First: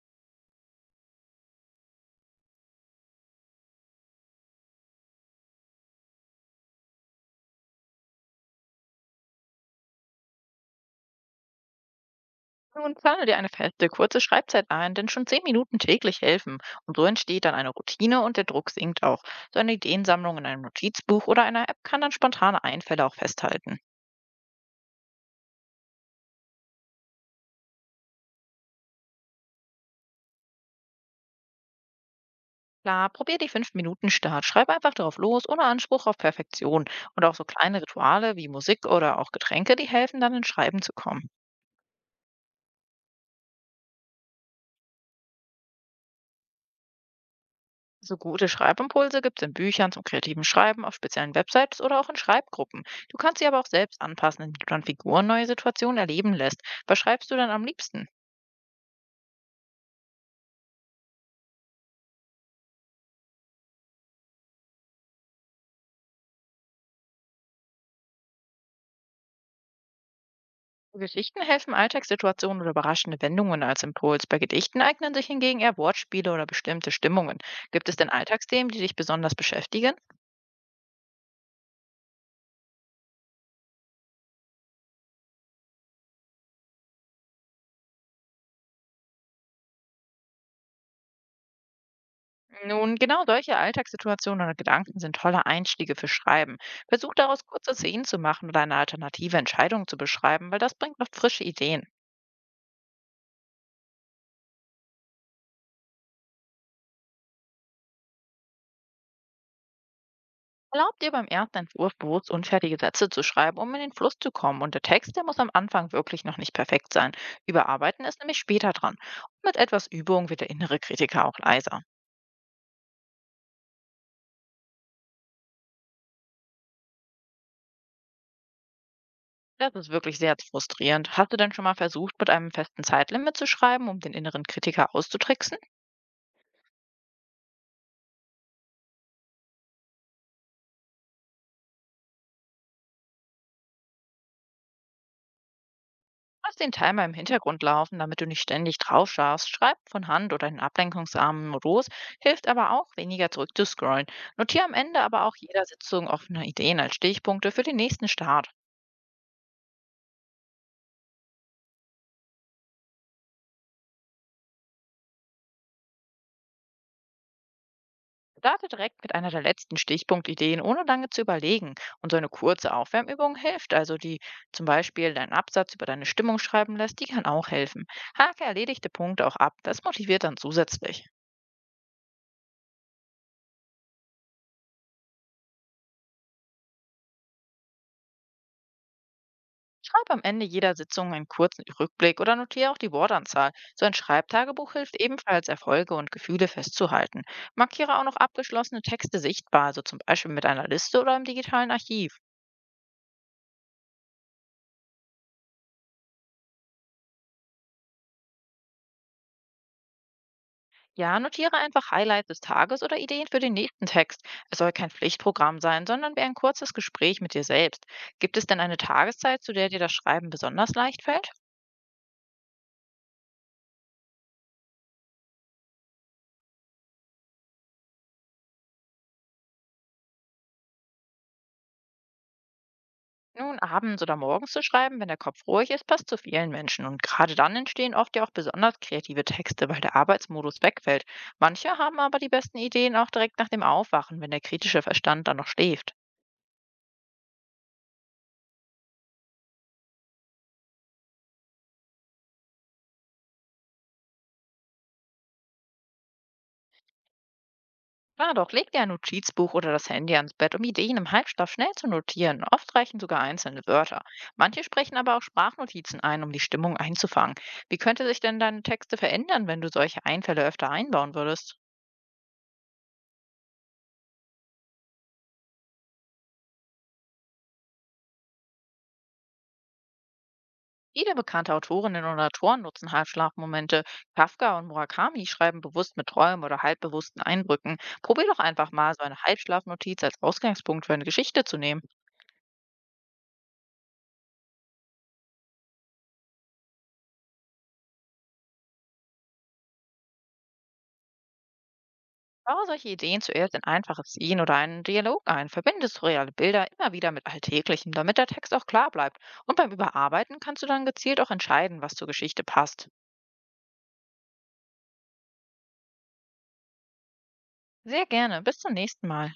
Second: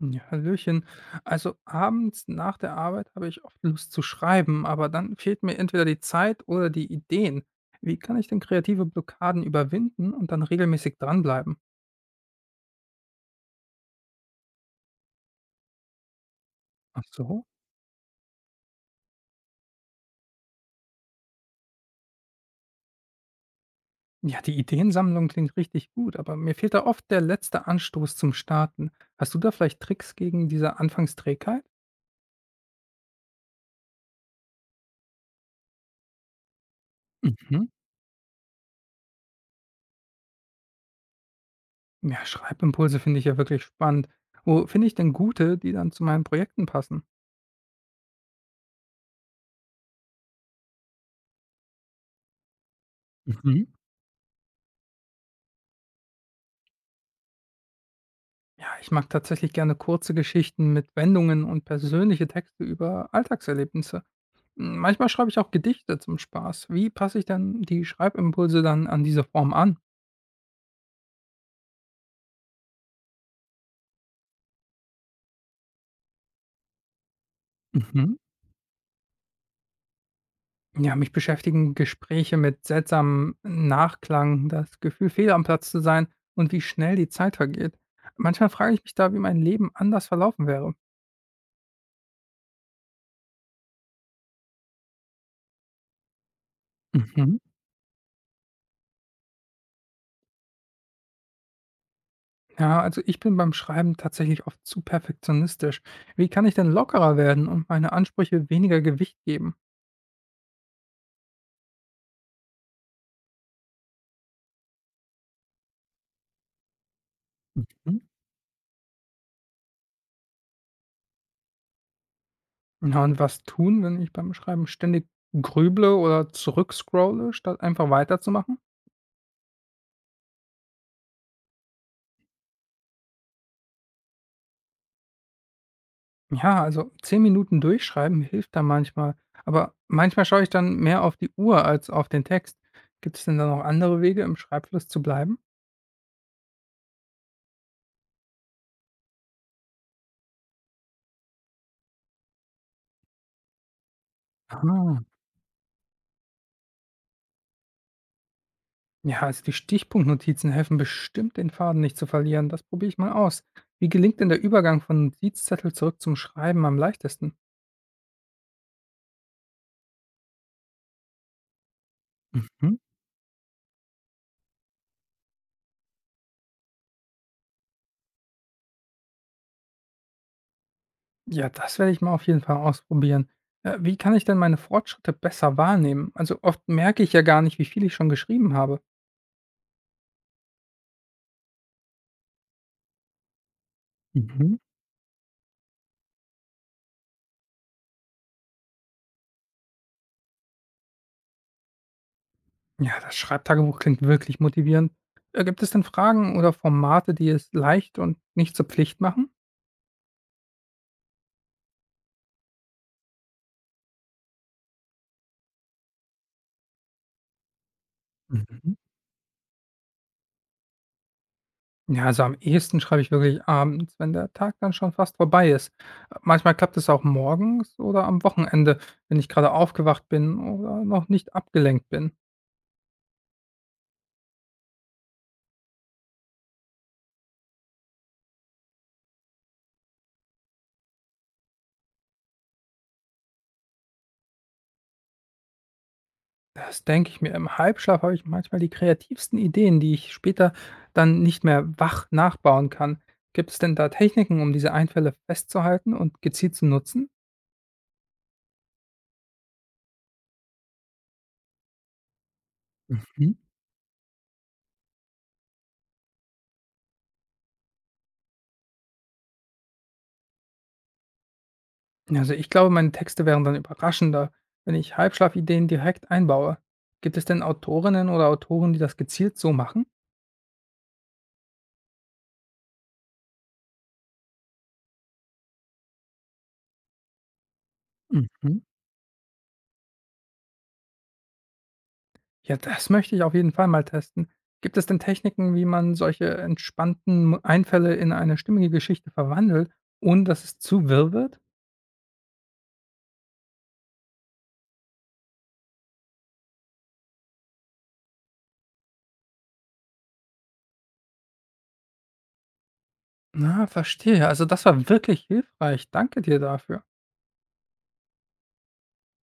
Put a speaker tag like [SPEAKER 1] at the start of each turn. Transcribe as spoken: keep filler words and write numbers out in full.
[SPEAKER 1] Ja, hallöchen. Also abends nach der Arbeit habe ich oft Lust zu schreiben, aber dann fehlt mir entweder die Zeit oder die Ideen. Wie kann ich denn kreative Blockaden überwinden und dann regelmäßig dranbleiben?
[SPEAKER 2] Nun plane dir eine feste, kurze Schreibzeit ein, denn schon zehn Minuten täglich helfen. Und
[SPEAKER 1] Ach
[SPEAKER 2] so
[SPEAKER 1] so.
[SPEAKER 2] entsteht dann eine Routine und der Druck sinkt auch. So eine Ideensammlung in einem Notizbuch oder einer App kann dann spontane Einfälle auch festhalten.
[SPEAKER 1] Ja, die Ideensammlung klingt richtig gut, aber mir fehlt da oft der letzte Anstoß zum Starten. Hast du da vielleicht Tricks gegen diese Anfangsträgheit?
[SPEAKER 2] Klar, probier die fünf minuten start Schreib einfach drauf los, ohne Anspruch auf Perfektion. Und auch so
[SPEAKER 1] Mhm.
[SPEAKER 2] kleine Rituale wie Musik oder auch Getränke, die helfen dann ins Schreiben zu kommen.
[SPEAKER 1] Ja, Schreibimpulse finde ich ja wirklich spannend. Wo finde ich denn gute, die dann zu meinen Projekten passen?
[SPEAKER 2] So gute Schreibimpulse gibt es in Büchern zum kreativen Schreiben, auf speziellen Websites oder auch in Schreibgruppen. Du kannst sie aber
[SPEAKER 1] Mhm.
[SPEAKER 2] auch selbst anpassen, indem du an Figuren neue Situationen erleben lässt. Was schreibst du dann am liebsten?
[SPEAKER 1] Ja, ich mag tatsächlich gerne kurze Geschichten mit Wendungen und persönliche Texte über Alltagserlebnisse. M, Manchmal schreibe ich auch Gedichte zum Spaß. Wie passe ich dann die Schreibimpulse dann an diese Form an?
[SPEAKER 2] Geschichten helfen Alltagssituationen oder überraschende Wendungen als Impuls. Bei Gedichten eignen sich hingegen eher Wortspiele oder bestimmte Stimmungen. Gibt es denn
[SPEAKER 1] Mhm.
[SPEAKER 2] Alltagsthemen, die dich besonders beschäftigen?
[SPEAKER 1] Ja, mich beschäftigen Gespräche mit seltsamem Nachklang, das Gefühl, fehl am Platz zu sein, und wie schnell die Zeit vergeht. Manchmal frage ich mich da, wie mein Leben anders verlaufen wäre.
[SPEAKER 2] Nun, genau solche Alltagssituationen oder Gedanken sind tolle Einstiege für Schreiben. Versuch
[SPEAKER 1] Mhm.
[SPEAKER 2] daraus kurze Szenen zu machen oder eine alternative Entscheidung zu beschreiben, weil das bringt oft frische Ideen.
[SPEAKER 1] Ja, also ich bin beim Schreiben tatsächlich oft zu perfektionistisch. Wie kann ich denn lockerer werden und meine Ansprüche weniger Gewicht geben?
[SPEAKER 2] Erlaubt ihr beim ersten Entwurf bewusst unfertige Sätze zu schreiben, um in den Fluss zu kommen. Und der Text, der muss am Anfang wirklich noch nicht perfekt sein.
[SPEAKER 1] Mhm.
[SPEAKER 2] Überarbeiten ist nämlich später dran. Und mit etwas Übung wird der innere Kritiker auch leiser.
[SPEAKER 1] Ja, und was tun, wenn ich beim Schreiben ständig grüble oder zurückscrolle, statt einfach weiterzumachen?
[SPEAKER 2] Das ist wirklich sehr frustrierend. Hast du denn schon mal versucht, mit einem festen Zeitlimit zu schreiben, um den inneren Kritiker auszutricksen?
[SPEAKER 1] Ja, also zehn Minuten durchschreiben hilft da manchmal. Aber manchmal schaue ich dann mehr auf die Uhr als auf den Text. Gibt es denn da noch andere Wege, im Schreibfluss zu bleiben?
[SPEAKER 2] Lass den Timer im Hintergrund laufen, damit du nicht ständig drauf schaust. Schreib von Hand oder in ablenkungsarmen Modus, hilft aber auch, weniger zurückzuscrollen. Notiere am Ende
[SPEAKER 1] Ah.
[SPEAKER 2] aber auch jeder Sitzung offene Ideen als Stichpunkte für den nächsten Start.
[SPEAKER 1] Ja, also die Stichpunktnotizen helfen bestimmt, den Faden nicht zu verlieren. Das probiere ich mal aus. Wie gelingt denn der Übergang von Notizzettel zurück zum Schreiben am leichtesten?
[SPEAKER 2] Starte direkt mit einer der letzten Stichpunktideen, ohne lange zu überlegen. Und so eine kurze
[SPEAKER 1] Mhm.
[SPEAKER 2] Aufwärmübung hilft. Also die zum Beispiel deinen Absatz über deine Stimmung schreiben lässt, die kann auch helfen. Hake erledigte Punkte auch ab. Das motiviert dann zusätzlich.
[SPEAKER 1] Ja, das werde ich mal auf jeden Fall ausprobieren. Äh, wie kann ich denn meine Fortschritte besser wahrnehmen? Also oft merke ich ja gar nicht, wie viel ich schon geschrieben habe.
[SPEAKER 2] Schreib am Ende jeder Sitzung einen kurzen Rückblick oder notiere auch die Wortanzahl. So ein
[SPEAKER 1] Mhm.
[SPEAKER 2] Schreibtagebuch hilft ebenfalls, Erfolge und Gefühle festzuhalten. Markiere auch noch abgeschlossene Texte sichtbar, so zum Beispiel mit einer Liste oder im digitalen Archiv.
[SPEAKER 1] Ja, das Schreibtagebuch klingt wirklich motivierend. Äh, gibt es denn Fragen oder Formate, die es leicht und nicht zur Pflicht machen?
[SPEAKER 2] Ja, notiere einfach Highlights des Tages oder Ideen für den nächsten Text. Es soll kein Pflichtprogramm sein, sondern wie ein kurzes Gespräch mit dir selbst. Gibt es denn
[SPEAKER 1] Mhm.
[SPEAKER 2] eine Tageszeit, zu der dir das Schreiben besonders leicht fällt?
[SPEAKER 1] Ja, also am ehesten schreibe ich wirklich abends, wenn der Tag dann schon fast vorbei ist. Äh, Manchmal klappt es auch morgens oder am Wochenende, wenn ich gerade aufgewacht bin oder noch nicht abgelenkt bin.
[SPEAKER 2] Nun, abends oder morgens zu schreiben, wenn der Kopf ruhig ist, passt zu vielen Menschen. Und gerade dann entstehen oft ja auch besonders kreative Texte, weil der Arbeitsmodus wegfällt. Manche haben aber die besten Ideen auch direkt nach dem Aufwachen, wenn der kritische Verstand dann noch schläft.
[SPEAKER 1] Das denke ich mir. Im Halbschlaf habe ich manchmal die kreativsten Ideen, die ich später dann nicht mehr wach nachbauen kann. Gibt es denn da Techniken, um diese Einfälle festzuhalten und gezielt zu nutzen?
[SPEAKER 2] Klar doch, leg dir ein Notizbuch oder das Handy ans Bett, um Ideen im Halbschlaf schnell zu notieren. Oft reichen sogar
[SPEAKER 1] Mhm.
[SPEAKER 2] einzelne Wörter. Manche sprechen aber auch Sprachnotizen ein, um die Stimmung einzufangen. Wie könnte sich denn deine Texte verändern, wenn du solche Einfälle öfter einbauen würdest?
[SPEAKER 1] Also ich glaube, meine Texte wären dann überraschender, wenn ich Halbschlafideen direkt einbaue. Gibt es denn Autorinnen oder Autoren, die das gezielt so machen?
[SPEAKER 2] Viele bekannte Autorinnen und Autoren nutzen Halbschlafmomente. Kafka und Murakami schreiben bewusst mit Träumen oder halbbewussten Eindrücken. Probier doch
[SPEAKER 1] Mhm.
[SPEAKER 2] einfach mal so eine Halbschlafnotiz als Ausgangspunkt für eine Geschichte zu nehmen.
[SPEAKER 1] Ja, das möchte ich auf jeden Fall mal testen. Gibt es denn Techniken, wie man solche entspannten Einfälle in eine stimmige Geschichte verwandelt, ohne dass es zu wirr wird?
[SPEAKER 2] Baue solche Ideen zuerst in einfache Szenen oder einen Dialog ein. Verbinde surreale Bilder immer wieder mit Alltäglichem, damit der Text auch klar bleibt. Und beim Überarbeiten kannst du dann gezielt auch entscheiden, was zur Geschichte passt.
[SPEAKER 1] Na, verstehe. Also, das war wirklich hilfreich. Danke dir dafür.
[SPEAKER 2] Sehr gerne. Bis zum nächsten Mal.